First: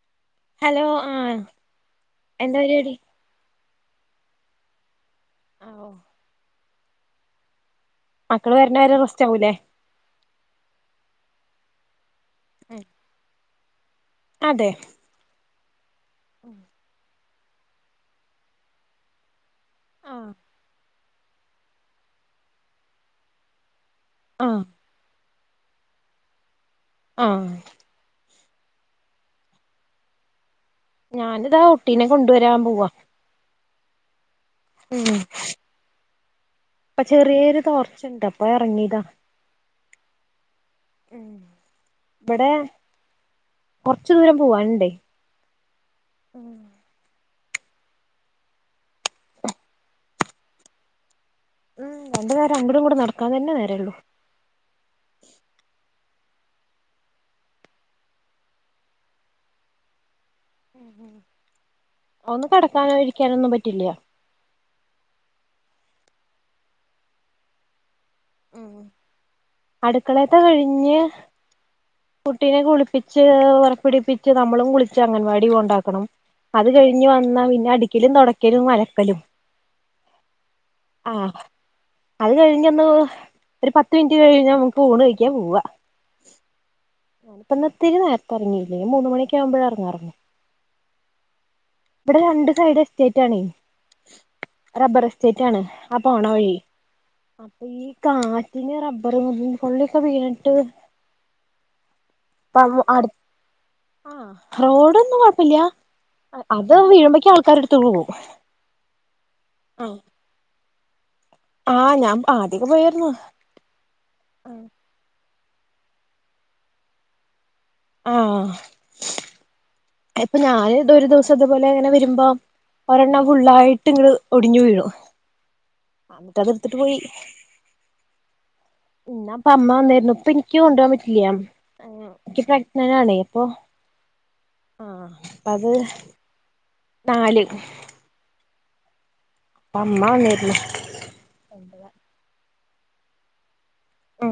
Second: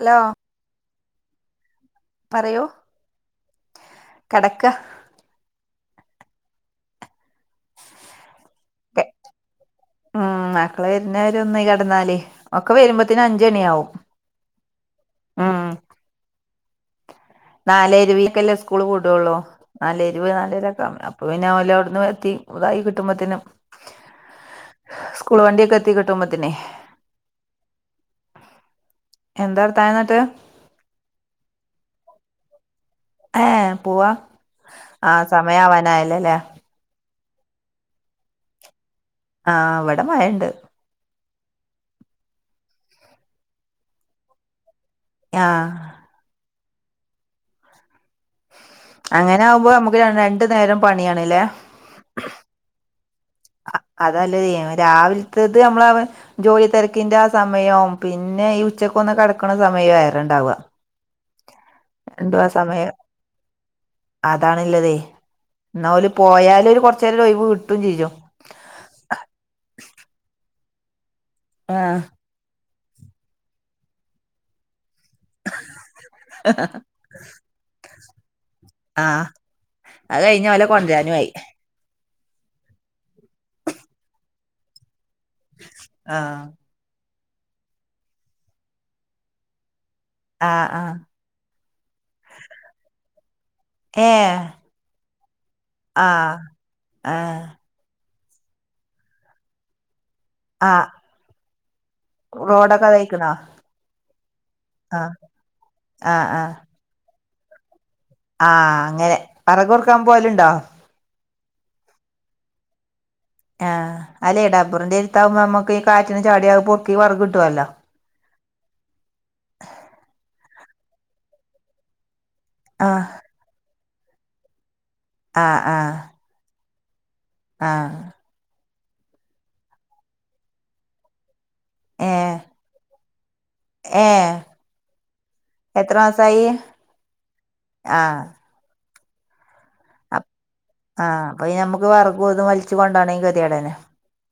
Hello hello ആഹ് എന്താ പരിപാടി കെടക്കാ ഓഹ് മക്കള് വര്ണ വരെ റെസ്റ്റ് ആവൂലേ ഉം മക്കള് വരുന്നവരെ ഒന്ന് കെടന്നാല് ഒക്കെ വരുമ്പോത്തേന് അഞ്ചണി ആവും അതെ ഉം നാലെ ഇരുവീക്കല്ലേ സ്കൂള് വിടോള്ളൂ നാലെരുവ് ആഹ് നാലരോക്കെ അപ്പ പിന്നെ ഓല് അവ്ട്ന്ന് എത്തി ഇതായി കിട്ടുമ്പോത്തിന് ആഹാ സ്കൂൾ വണ്ടിയൊക്കെ എത്തി കിട്ടുമ്പത്തിനെ ആഹാ എന്താർതാനം ന്നിട്ട് ഞാനിതാ കുട്ടീനെ കൊണ്ടുവരാൻ പോവാ. ആഹാ പോവാ ആ സമയവാനായല്ലോ? ല്ലേ ഇപ്പ ചെറിയൊരു ടോർച്ച്ണ്ട് പ്പ ഇറങ്ങിയീതാ ആഹാ ഇവടെ മയണ്ട് ഉും ഇപടെ കൊറച്ചു ദൂരം പോവാന്ണ്ടേ യാഹ് [unintelligible] അങ്ങനെ ആവുമ്പോ നമുക്ക് ര രണ്ടു നേരം പണിയണ്ല്ലേ ഉം രണ്ട് നേരം അങ്ങടും ഇങ്ങടും നടക്കാൻ തന്നെ നേരൊള്ളൂ. അതല്ലത് രാവിലത്തത് നമ്മള അവ ജോലി തിരക്കിന്റെ ആ സമയം പിന്നെ ഈ ഉച്ചക്കൊന്ന് കടക്ക്ണ് സമയവും ആറെണ്ടാവ ഒന്ന് കെടക്കാനോ ഇരിക്കാനോ ഒന്നും പറ്റില്ല്യ. അതാണ്ള്ളതെ ന്നാ ഓല് പോയാല് ഒരു കുറച്ച്നേരം ഒരൊഴിവ് കിട്ടും ചെയ്യും. ഉും അടുക്കക്കളെത്ത് കഴിഞ്ഞ് ആഹ് കുട്ടീനെ കുളിപ്പിച്ച് പുറപ്പിടിപ്പിച്ച് നമ്മളും കുളിച്ച് അംഗൻവാടിൽ കൊണ്ടാക്കണം അത് കഴി ഞ്ഞി വന്ന പിന്നെ അടിക്കലും തോടക് ക്കലും അലക്കലും ആഹ് അത് കഴിഞ്ഞ ഓലെ കൊണ്ടരാനും ആ ആയി അത് കഴിഞ്ഞ് ഒന്ന് [unintelligible] ഒരു പത്ത് മിനിറ്റ് കഴിഞ്ഞാ നമുക്ക് ഊണ് കഴിക്കാൻ പോവാ ആഹ് അപ്പ ഇന്ന് ഇതിരി നേരത്തെറങ്ങിക്ക്ണ് മൂന്ന് മണിക്കാവുമ്പഴെ യറങ്ങാറൊള്ളൂ. ആഹ ആഹ ഇപടെ രണ്ട് സൈഡ് എസ്റ്റേറ്റ് ആണേ ഏഹ് റബ്ബറ് എസ്റ്റേറ്റ് ആണ്. ആ പോണ ആഹ് വഴി ആഹ് അപ്പൊ ഈ കാറ്റിന് റബ്ബർ വികും കൊള്ളിക്കെ വീണിട്ട് ആഹ് [unintelligible] റോഡൊക്കെ അതായിക്കണോ ആഹ റോഡൊന്നും കൊഴപ്പല്ല്യ ആഹ ആഹ അത് വീഴുബേക്ക് ആൾക്കാര് ത് പോവും ആഹ് അങ്ങനെ വെറക് പെറുക്കാൻ പോകലുണ്ടോ? ആഹ് ഞാൻ ആദ്യൊക്കെ പോയരുന്നൂ. ആഹ് അലെ ഡബറിന്റെ അടുത്താവുമ്പോ നമ്മുക്ക് ഈ കാറ്റിന് ചാടിയ പൊറക്കി വിറക് കിട്ടുല്ലോ? ആഹ് [unintelligible] ഇപ്പൊ ഞാന് ത് ഒരു ദിവസം അതുപോലെ ഇങ്ങനെ വരുമ്പോ ആഹ് ഒരെണ്ണം ഫുള്ളായിട്ട് ഇങ്ങ്ട് ഒടിഞ്ഞു വീഴോ ആഹ് ആഹ് ന്നിട് അത് എടുത്തിട്ട് പോയി ആഹ് ഇന്ന് പ്പ അമ്മ വന്നാര്ന്നു ഇപ്പ ഇന്ക്ക് കൊണ്ട് പോകൻ പറ്റില്ല എനിക്ക് പ്രഗന്ററ് ആണെപോ ഏഹ ആഹ പ്പഅത് നാല് ആഹ് അമ്മ അപ് വന്നീർന്നു ആഹ് അപ്പ പിന്നെമ്മക്കും വെറക് ഇതും വൽച്ച് കൊണ്ടാണേങ്കി കെ ത്യോടന്നെ. മ്.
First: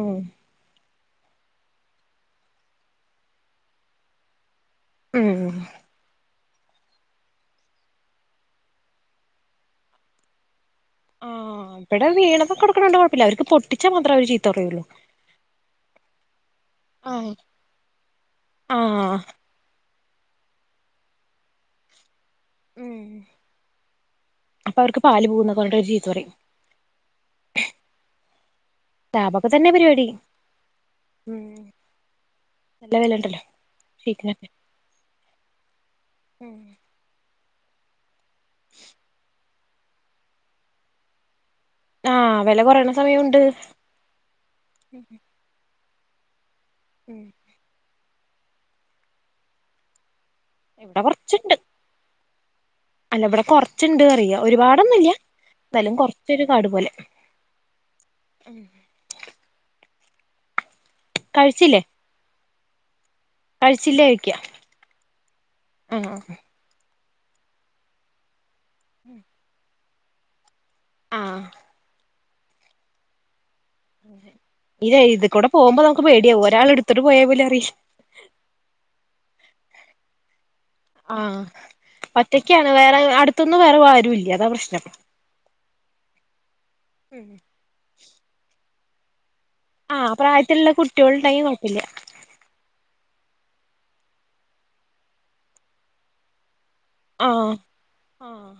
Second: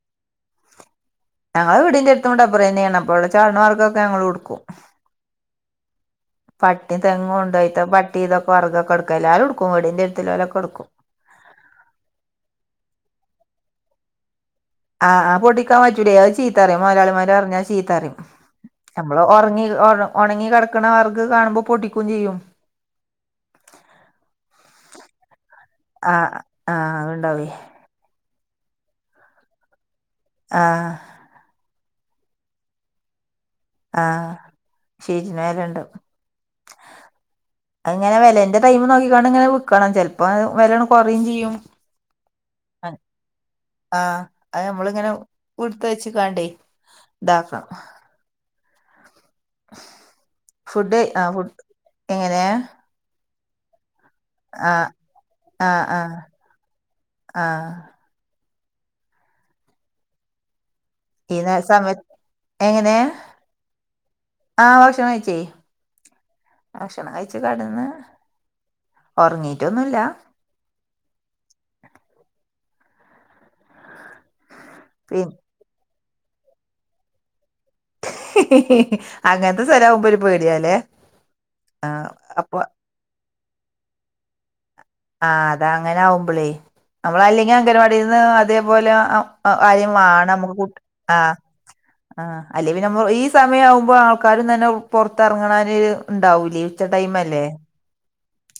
ഞങ്ങളെ വീട്ന്റെഅട്ത്തും ടബ്ബറന്നേണ് അപ്പോള് ചാട്ണ ഭാഗ തൊക്കെ ഞങ്ങളും എട്ക്കും. മ്. പട്ടിം തെങ്ങോണ്ടായിട്ട് പട്ടിതൊക്കെ വെറകൊക്കെ എട്ക്കലാ എല്ലാരും എട്ക്കും വീടിൻ്റെ എട്ത്ത്ള്ളോലൊക്കെ എട്ക്കും. ആഹ് ഇവിടെ വീണതൊക്കെ എട്ക്ക്ന്നണ്ടാ കൊയ്പ്പല്യ അവർക്ക് പൊട്ടിച്ചാൽ മാത്രമേ അവര് ചീത്ത പറയൊള്ളൂ. ആഹ് ആ പൊട്ടിക്കാൻ പറ്റൂലേ അഹ് ചീത്തറിം ആ മൊയ്ലാളിമാര റിഞ്ഞാൽ ചീത്തറിം. ആ ന്നമ്മള് ഒർങ്ങി ഒർ ഒണങ്ങി കെട്ക്ക്ണ വെർക് കാണുമ്പോ പൊടിക്കും ചെയ്യും. [inaudible] അപ്പ അവർക്ക് പാല് പോവുന്നൊക്കെ പർഞ്ഞ്ട്ട് ചീത്ത ആഹ് പറയും. ആഹ് അത്ണ്ടാവേ ലഭൊക്കെ തെന്നെ പരിവാടി. ആഹ്. ഉം നല്ല വെലണ്ടല്ലോ. ആഹ് ശെരി നേരംണ്ട്. അഅ്ങ്ങനെ വെലന്റെ ടൈം നോക്കിക്കാണ്ട് ഇങ്ങനെ ക്കണം ചെലപ്പം വെലകള് കൊറയും ചെയ്യും ആ വില കുറയണ ആഹ് സമയമുണ്ട് ആ അഹ് നമ്മളിങ്ങനെ ഉട്തെച്ച് കാണ്ടേ ഉം ഇതാക്കാം. ഫുഡ് ഇവിടെ ആ ഫുഡ് കൊറച്ചുണ്ട് എങ്ങനെയ? അല്ല ഇവ്ടെ കൊർച്ച്ണ്ട് അറിയാം. ആഹ് ഒരുപാടൊന്നുംഇല്ല്യ ആഹ് ന്താലും ആഹ് കൊർച്ചൊരു കാട് പോലെ. ആഹ് ഇതെ കഴിച്ചില്ലേ സമ എങ്ങന്യാ. കഴിച്ചില്ലേ ചോയ്ക്ക ആഹ് ഭക്ഷണംകയ്ച്ചേ. ആ ഭക്ഷണം കയ്ച്ച് കെട്ന്ന് ഉറങ്ങീട്ടൊന്നുല്ല. ആഹ്. ഇതേ പി ഇത് കൂടെ പോവുമ്പോ നമക്ക് പേട്യാവും ഒരാളെട്ത്ത്ട്ട് പോയൽ പോലും അറി അങ്ങൻത്തെ സ്ഥലാവുമ്പോ ഒരു പേട്യാലേ ആ ആ അപ്പൊ ഒറ്റക്കാണ് വേറെ അട് ത്തുംന്നുംവരെ ആരുല്യ അതാ പ്രശ്നം. ആ അതാ അങ്ങനാവുമ്പളേ ന്നമ്മള് അല്ലെങ്കി അംഗൻവാടീന്ന് അതേപോലെ അ ആരേം ആ മാണം മക്ക് പ്രായത്തിലുള്ള കുട് ആ കുട്ടികളുണ്ടെങ്കിൽ കുഴപ്പമില്ല ആ അല്ലേ പിന്നെ മ്മ ഈ സമയാ വുമ്പോ ആൾക്കാരും തന്നെ പൊർത്തെർങ്ങ്ന്നോര് ഇണ്ടാവൂലെ. ഉച്ച ടൈംമല്ലേ. ആഹ്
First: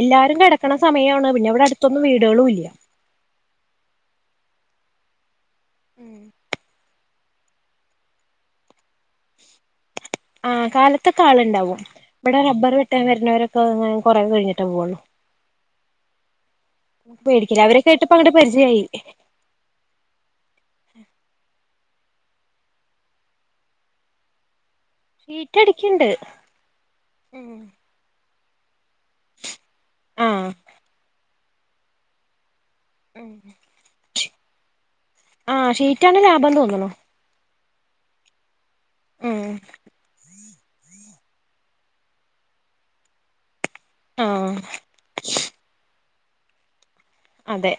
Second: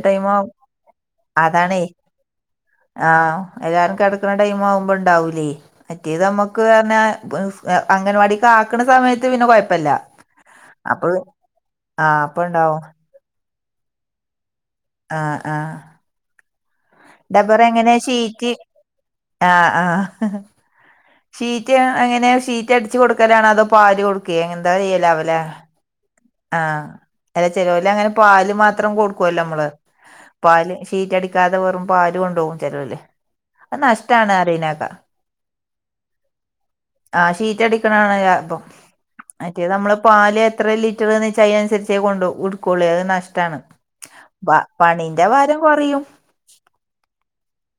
എല്ലാരും കെടക്കണ സമയാണ് പിന്നെ ഇവ്ടെ അതാണേ അട്ത്തൊന്നും വീടൊളൂല്ല. ആഹ് എല്ലാരും കെടക്ണ ടൈം ആവുമ്പോ ഇണ്ടാവൂലേ മറ്റേത് അമ്മക്ക് അർഞ്ഞ പ്ഫ് അംഗനവാടിക്ക് ആക്ണ സമയത്ത് പിന്നെ കൊഴപ്പല്ല ആ അപ്പൊ കാലത്തൊക്കെ ആള്ണ്ടാവും ആഹ് ഇമ്പ്ടെ റബ്ബർ അപ്പണ്ടാവും വെട്ടാൻ വര്ന്നവരൊ കൊറേ കയ്ഞ്ഞിട്ടേ പോവൊള്ളൂ. ആഹ് ആഹ്. ഡബർ പേടിക്കില്ല എങ്ങനെ അവരൊക്കെയായിട്ട് ഇപ്പ അങ്ങട് ഷീറ്റ് പര്ചയായി. ആഹ് ആഹ്. ഷീറ്റ് എങ്ങനെ ഷീറ്റ് അട്ച്ച് കൊടുക്കലാണോ അതോ പാല് കൊട്ക്കേ എന്താ ചെയ്യൽ? ഷീറ്റ് അടിക്കിണ്ട്. ആഹ് അല്ല ചെലോല് അങ്ങനെ പാല് മാത്രം കൊട്ക്കല്ലോ അമ്മള് ആഹ് പാല് ഷീറ്റടി ക്കാതെ വെറും പാല് കൊണ്ടോവും ചെലോല് അത് നഷ്ട്ടാണ് അറിണേക്ക. ആഹ് ഷീറ്റാണ് ലാഭം തോന്ന്ണു. ആ ഷീറ്റടിക്ക്ണാണ് ലാഭം മറ്റേത മ്മള് പാല് എത്ര ലി റ്ററ്ന്ന് വെച അയ്നൻസര്ച്ചേ കൊണ്ടോ ഉട്ക്കൊള്ളേ അഹ് നഷ്ട്ടാണ് ആഹ് പ പണി എന്റെ വാരം കൊറിയും. അതെ.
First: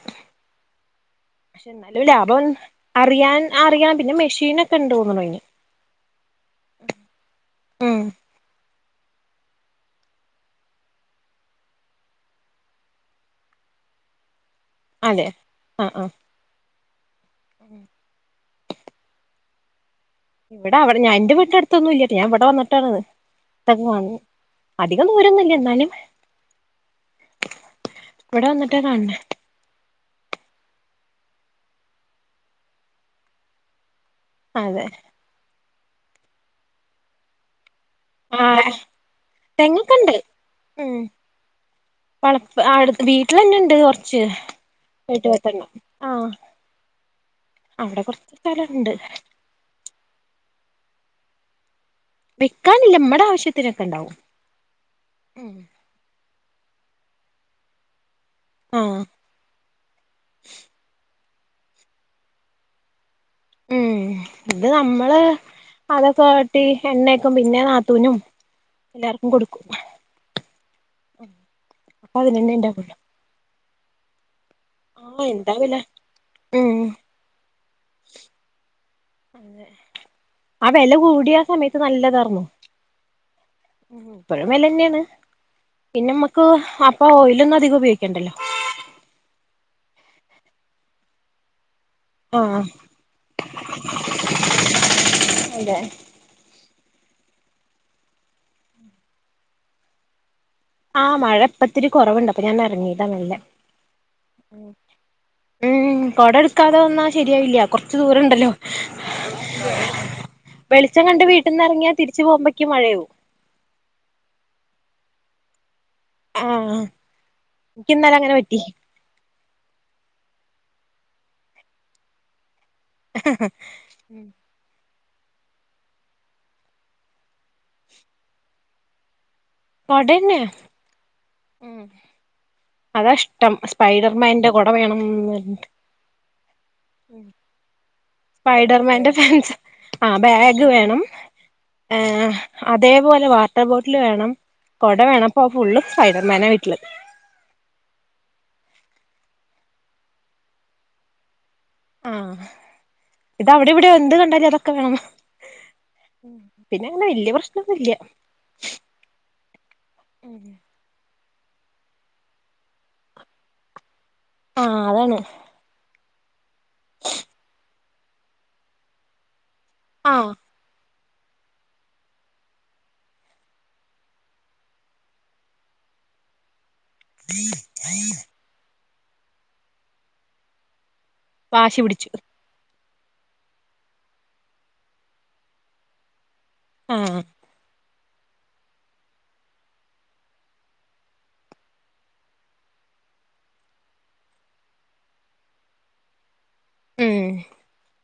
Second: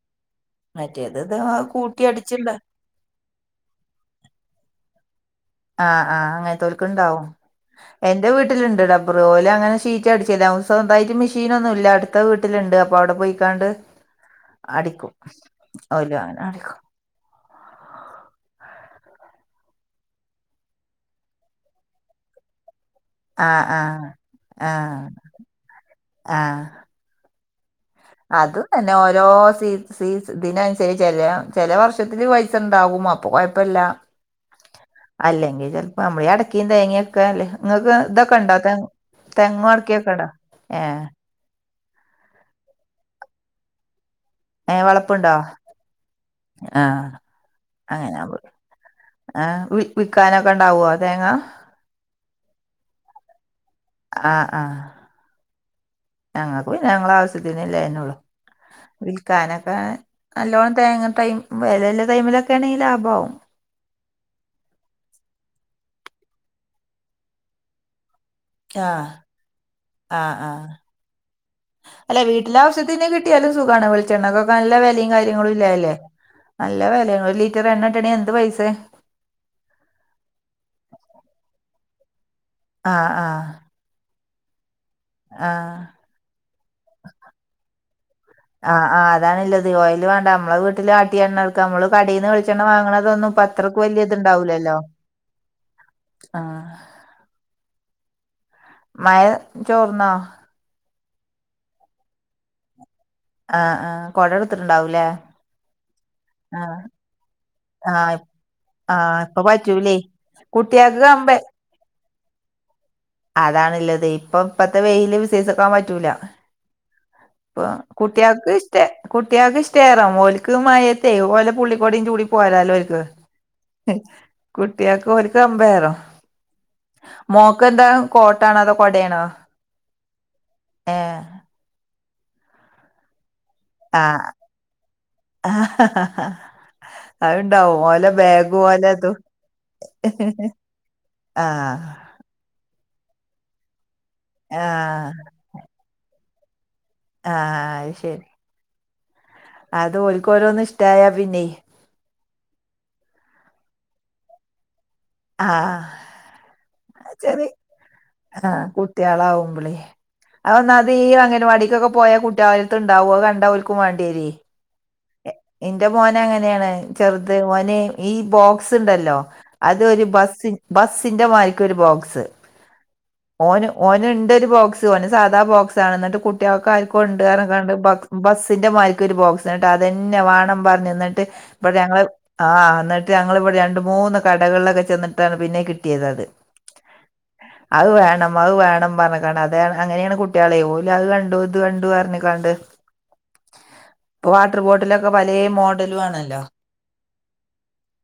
മറ്റേത് ഇതേ മാ പക്ഷെ കൂട്ടി എന്നാലും ലാഭം അട്ച്ച്ടെ അറിയാൻ അറിയാ പിന്നെ മെഷീനൊക്കെണ്ട് തോന്നണ് അതിന്. ആഹ് ആഹ് അങ്ങനതോൽക്ക് ഉണ്ടാവും ഉം എ എന്റെ വീട്ടിലുണ്ട് ഡബർ ഒല് അങ്ങനെ ഷീറ്റ് അടിക്കല് മെഷീനൊന്നുല്ല അടുത്ത വീട്ടിലുണ്ട് അപ്പോൾ അവിടെ പോയി കാണ്ട് അടിക്കും അതെ ആഹ് ആഹ് ഓല് അങ്ങനെ അടിക്കും ഇവിടെ അവിടെ എൻ്റെ വീട്ടിനടുത്തൊന്നുല്ല ഞാൻ ഇവിടെ വന്നിട്ടാണത്. ആഹ് ആഹ് ണ് ആഹ് അധികം ദൂരൊന്നുല്ല എന്നാലും ആഹ് ഇവിടെ അത് വന്നിട്ടാ തന്നെ കാണണെ ഓരോ സീ ഫീസ് ഇതിനനുസരിച്ച് ചില ചില വർഷത്തില് പൈസുണ്ടാവും അപ്പൊ കൊഴപ്പമില്ല. അതെ. അല്ലെങ്കിൽ ചിലപ്പോ നമ്മള് അടക്കെം തേങ്ങൊക്കെ അല്ലേ നിങ്ങൾക്ക് ഇതൊക്കെ ഉണ്ടോ ആഹ് തെങ്ങും അടക്കയൊക്കെ തെങ്ങൊക്കെണ്ട് ഉണ്ടോ ഏഹ് [unintelligible] വീട്ടിൽ തന്നെയുണ്ട് കൊറച്ച്. ഏഹ് വളപ്പുണ്ടോ എട്ട്പത്തെണ്ണം ആഹ് ആഹ് അവിടെ കുറച്ച് സ്ഥലുണ്ട്. ആ വിൽക്കാനൊക്കെ ഉണ്ടാവോ ആഹ് തേങ്ങ. വിക്കാനില്ല നമ്മുടെ ആവശ്യത്തി തിനെക്കെ ഉണ്ടാവും. ആഹ് ആഹ് ഞങ്ങൾക്ക് പിന്നെ ഞങ്ങളെ ആവശ്യത്തിന് ഇല്ലയ്ന്നെള്ളൂ ആഹ് കാനൊക്കെ നല്ലോണം തേങ്ങ ടൈമ് വിലല്ല ടൈമിലൊക്കെ ആണെങ്കിൽ ലാഭാവും. ഉം ഇത് നമ്മള് അതൊക്കെ വെട്ടി എണ്ണക്കും പിന്നെ നാത്തൂനും. ആഹ് എല്ലാർക്കും കൊടുക്കും ആഹ് ആഹ് അപ്പൊ അല്ല അതിനന്നെ വീട്ടിലെ ഇണ്ടാവുള്ളു ആവശ്യത്തിന് കിട്ടിയാലും സുഖാണ് ച്ചെണ്ണക്കൊക്കെ നല്ല വിലയും ആഹ് കാര്യങ്ങളും എന്താ ഉള്ളയ് വില അല്ലേ ഉം നല്ല വില ഒരു ലിറ്റർ എണ്ണ കിട്ടാണെങ്കി എന്ത് പൈസ? ആഹ് വില കൂടിയ ആഹ് സമയത്ത് നല്ലതായിരുന്നു. ആഹ് ആഹ്. ഇപ്പോഴും വില തന്നെയാണ് ആഹ് പിന്നെ നമ്മുക്ക് അപ്പൊ ഓയിലൊന്നും അധികം ഉപയോഗിക്കണ്ടല്ലോ. ആഹ് ആഹ് അതാണ് ഇല്ലത് ഓയില് വേണ്ട നമ്മളെ വീട്ടില് ആട്ടിയ എണ്ണ നമ്മള് കടയിൽന്ന് ആഹ് വെളിച്ചെണ്ണ വാങ്ങണതൊന്നും ഇപ്പ അത്രക്ക് വലിയ ഇത്ണ്ടാവലല്ലോ. അതെ ആഹ്. മഴ ചോർന്നോ? ആഹ് മഴ ഇപ്പത്തിരി കുറവുണ്ട് അപ്പം ഞാൻ ഇങ്ങിയതാ മെല്ലെ. ആഹ് ആഹ് കൊട എടുത്തിട്ടുണ്ടാവൂല്ലേ? ഉം കൊട എടുക്കാതെ വന്നാൽ ശരിയാവില്ല. കുറച്ച് ആഹ് ദൂരം ഉണ്ടല്ലോ ആഹ് ഇപ്പ പറ്റൂലേ കുട്ട്യാക്ക് വെളിച്ചം കണ്ട് കമ്പ വീട്ടിന്ന് ഇറങ്ങിയാ തി ച്ചു പോമ്പയ്ക്ക് മഴ ആയ്യും. അതാണുള്ളത് ഇപ്പം ഇപ്പത്തെ വെയില് വിസസിക്കാൻ പറ്റൂല. ആഹ് ഇപ്പം എനിക്കിന്നലെ അങ്ങനെ കുട്ടിയാക്ക് പറ്റി ഇഷ്ട. കുട്ടികൾക്ക് ഇഷ്ടേറ ഓലക്ക് മയത്തേ ഓലെ പുള്ളിക്കോടയും ചൂടി പോരാലോ? കുട്ടിയക്ക് ഒരു [unintelligible] മോക്ക് പെന്താ കോട്ട് ആണോ കോട ആണോ?. കൊടനെ ഏഹ് ഉം അതാ ഇഷ്ടം ആഹ് ഫൈഡർമാന്റെ കുട വേണംന്ന് പറഞിട്ട് അത്ണ്ടാവും ഓലെ ബാഗും ഫൈഡർമൻന്റെ ഓലെതും ഫാൻസ്. ആ ബാഗ് വേണം ആഹ് ഏഹ് അതേപോലെ വാട്ടർ ബോട്ടിൽ വേണം കൊട ആഹ് വേണം പ്പോ ഫുള്ള് ഫൈഡർ മോന വീട്ടില്. ആഹ് അയ് ശരി. അത് ഒല്ക് ഓരോന്ന് ഇഷ്ടായ പിന്നെ. ആഹ് ഇത്അവിടിം വിടിം എന്ത് കണ്ടാലും അതൊക്കെ വേണം ആഹ് പിന്നെ അങ്ങനെ അഹ് വല്യ ചെറി പ്രശ്നൊന്നുല്ല അഹ് കുട്ട്യാളാവുമ്പളോ അത് ഒന്നാമത്ഈ അംഗൻവാടിക്കൊക്കെ പോയാ കുട്ട്യാളെട്ത്ണ്ടാവു, അഹ് കണ്ടാ ഓൽക്കും വാണ്ടിയേരൊയ്. ആഹ് അതന്നെ ഇന്റെ മോന് അങ്ങനേണ്, ചെർത് ഓന് ഈ ബോക്സ്ണ്ടല്ലോ? അതൊരു ആ ബസ്സി ബസ്സിന്റെ മാരിക്കൊരു ബോക്സ്. ഓന് ഓന്ണ്ടൊരു ബോക്സ്, ഓന് സാധാ ബോക്സാണ്. ന്നട്ട് കുട് കുട്ട്യാൾക്ക് ആർക്കോ ഇണ്ട് പറഞ്ഞിങണ്ട് ബസ്സിന്റെ മാരിക്കൊ ഒരു ബോക്സ് നട്ട് അതന്നെ വേണം പറഞ്ഞ് ബടെ വാശി ഞങ്ങള് പിടിച്ചു ആഹ് എന്നിട്ട് ഞങ്ങളിവിടെ രണ്ട് മൂന്ന് കടകളിലൊക്കെ ചെന്നിട്ടാണ് പിന്നെഈ കിട്ടിയത് അത്. ഉം അത് വേണം അത് വേണം പർഞ്ക്കാണ്ട് അത് അങ്ങനേണ് കുട്ട്യാളെയ്, ഓല് അത് കണ്ടു ഇത് കണ്ടു അർഞ്ക്കാണ്ട്. പ്പൊ വാട്ടർ ബോട്ടിലൊക്കെ പലേ മോഡലു ആണല്ലോ? ഉം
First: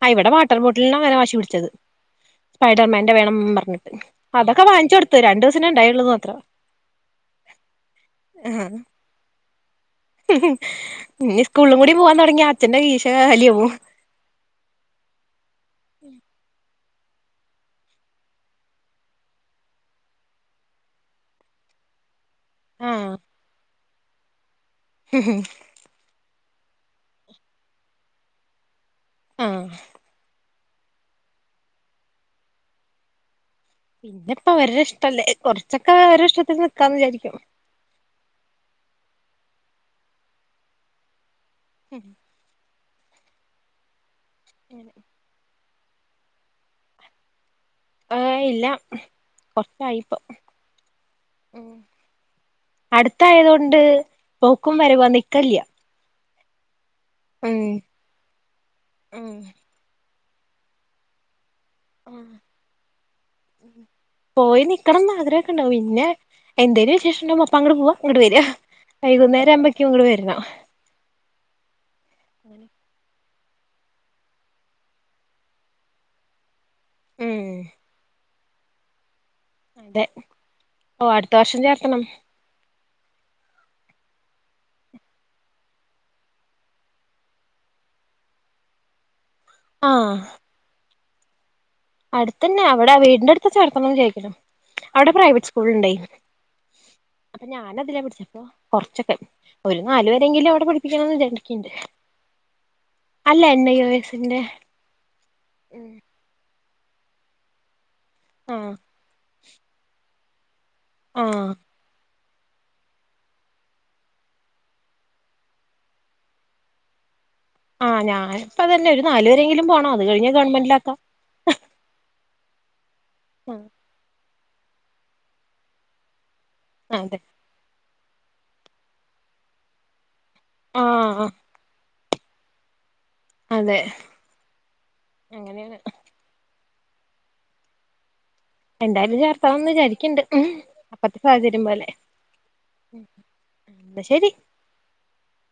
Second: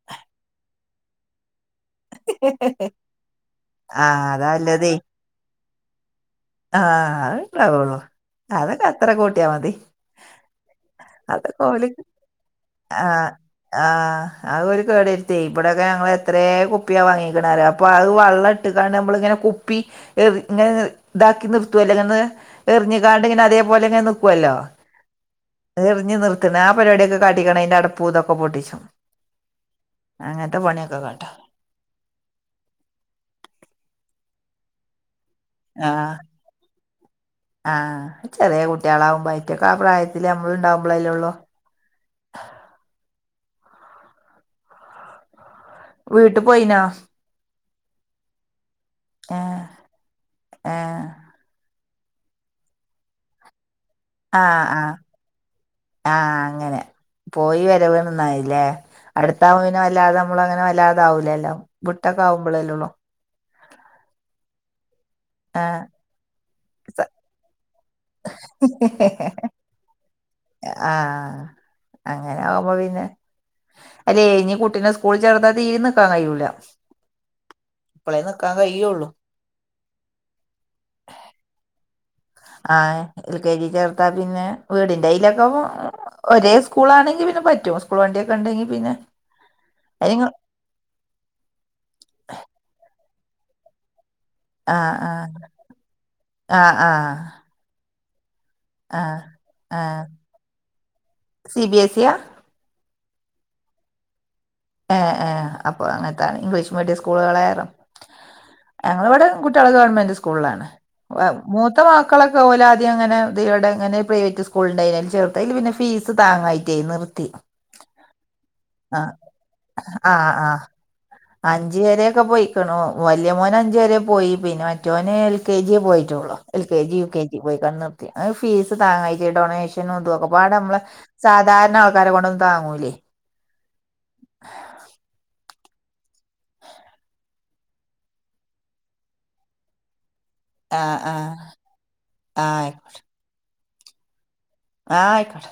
അഹ് ഇവിടെ വാട്ടർ ബോട്ടിൽന്ന അങ്ങനെ വാശി പിടിച്ചത്. സ്ഫൈഡർമാന്റെ വേണം പർഞ്ഞിട്ട്. ആ അതൊക്കെ വാങ്ങിച്ച് കൊടുത്ത്, രണ്ടു ദിവസത്തിനെണ്ടായുള്ളുന്ന് മാത്രം. ആഹ് അത്ണ്ടാവുള്ളൂ. എ അതൊക്കെ അത്ര കൂട്ടിയാ മതി. ഇനി അതൊക്കെ സ്കൂളിലും ഓല് കൂടി പോവാൻ തൊടങ്ങിയ അച്ഛന്റെ കീശ കാല്യവും ആഹ് അത്ഓല് കേടരുത്തോയ്, ഇബടൊക്കെ ഞങ്ങള് എത്രേ കുപ് കുപ്പിയാവാങ്ങിക്ക്ണറ്യോ.. അപ്പ അത് വളളം ഇട്ട്ക്കാണ്ട് ഞമ്മള്ങ്ങനെ കുപ്പി ഇങ്ങനെ ഇതാക്കി നിർത്തോല്ലലോന്ന് [unintelligible] ആ എറിഞ്ഞിക്കാണ്ട്ങ്ങനെ അതേപോലെങ്ങനെ നിക്ക്വല്ലോ? എർഞ്ഞ് നിർത്ത്ണ്. ആ പരിപാട്യൊക്കെ കാട്ടിക്കാണ്ട് അയ്ന്റെ അടപ്പൂ തൊക്കെ പൊട്ടിച്ചും ഉം അങ്ങൻത്തെ പണ്യൊക്ക കാട്ടും. പിന്നെ പ്പ അവര്ടെ ഇഷ്ടല്ലേ. കൊർച്ചൊക്കെ അവര്ടെ ഇഷ്ടത്തിന് നിക്കാന്ന് വിചാരിക്കും. ആഹ്, ചെറ്യേ കുട്ട്യാളാവുമ്പം അയിറ്റക്ക് ആ പ്രായത്തില് അമ്മള് ണ്ടാവുമ്പളല്ലേ ഉള്ളൂ. ഹ് ഹ് ഏഹെ വീട്ട് പോയിനോ? ഏഹ് ഇല്ല ഏ കൊർ ച്ചായിപ്പം. ഏഹ് അടുത്തായത്കൊണ്ട്. ആഹ് ആഹ് ആഹ് അങ്ങനെ. ഉം പോയി വരവണന്നായില്ലേ അടുത്താവ പിന്നെവല്ലാതെ നമ്മള് അങ്ങനെ വല്ലാതൊ ആവൂലല്ലോ വിട്ടൊക്കാവുമ്പളല്ലൊള്ളു പോയി നിക്കണംന്ന് ആഗ്രഹൊക്കെ ണ്ടാവും, ആഹ് പിന്നെ എന്തേലും വിശേഷംണ്ടാവുമ്പൊ അപ്പ അങ്ങട്പോവ ഇങ്ങട് വെര, വൈകുന്നേരം ആവുമ്പക്യും ഇങ്ങട് വര്ണം ആഹ് അങ്ങനെ ആവുമ്പോപിന്നെ അല്ലേയ് നി കുട്ടിനെ സ്കൂളിചേർത്താ തീരിം നിക്കാൻ കയ്യൂല ഉം ഇപ്പളേ ന്ക്കാൻ കയ്യൊള്ളു അന്റെ ഓഹ് അട്ത്തവർഷംചേർത്തണം ആഹ്എൽകെജി ചേർത്താപിന്നെ വീടിന്റെയ്ലൊക്കെപോ ഒരേ സ്കൂളാണെങ്കി പിന്നെ പറ്റും. സ്കൂൾ വണ്ടിഒക്കെണ്ടെങ്കിപിന്നെ ആഹ് അട്ത്തന്യാ.. വടെവീടിന്റെട്ത്ത് ചേർത്തണം വിചാരിക്കുണ് ആഹ് അവിടെ ആഹ് പ്രൈവറ്റ്സ്കൂള്ണ്ടേയ്. ആഹ് ആഹ് അപ്പ ഞാനതിലാ പഠിച്ചെ പ്പോ കൊർച്ചൊക്കെ, ആഹ് ഒരു ആഹ് നാല് വരെങ്കിലും അവിടെ പഠിപ്പിക്കണംന്ന് സി വിചാരിക്ണ്ട് ബി എസ് ഇയാ അല്ല എൻ ഐ ഓ എസ് ന്റെ ഏഹ് ഏഹ് അപ്പൊ അങ്ങൻത്തഇംഗ്ലീഷ് മീഡിയം സ്കൂളുകളെറെ [unintelligible] ഞങ്ങള് ഇവടെ കുട്ട്യാളെ ഗവൺമെന്റ് സ്കൂൾളാണ് ഹ് ആഹ് മൂ ത്തെ മക്കളൊക്കെ ഓല ആദ്യംങ്ങനെ ഇവടെങ്ങനെ പ്രൈവറ്റ് സ്കൂള് ഇണ്ടയ്നി അയ്ല് ചേർത്ത് ആയ്ല് പിന്നെ ഫീസ് താങ്ങായ് റ്റെയ് നിർത്തി ആഹ് ഞാന്പ്പതന്നെ ഒര് ആഹ് നാല് വരെങ്കിലും പോ ആഹ് ആഹ് അഞ്ച് വരൊക്കെ പോയ്ക്ണു വല്യമോന് ആഹ് അഞ്ച് വരെ പോയി പിന്നെ മറ്റോന് എൽ കെജി പോയിറ്റൊള്ളു എൽ കെജി അതെ യുകെ പോയ്ക്കാണ്ട് നിർത്തി അഹ് ഫീസ് താങ്ങായ്റ്റ് ഡൊണേഷനുംതും ഒക്കെ പാടെ അമ്മളെ ആഹ് ആഹ് സാ ധാരണ ആൾക്കാരെ കൊണ്ടൊന്നും താങ്ങൂലേ അതെ [inaudible] അങ്ങനെണ് എന്തായാലും ചേർത്തണം വിചാരിക്ക്ണ്ട് ഹ് ആഹ് അപ്പത്തെ ആഹ് സാഹചര്യം പോലെ ആഹ് പ്പ ശെരി ആഹ് അയ്ക്കോട്ട്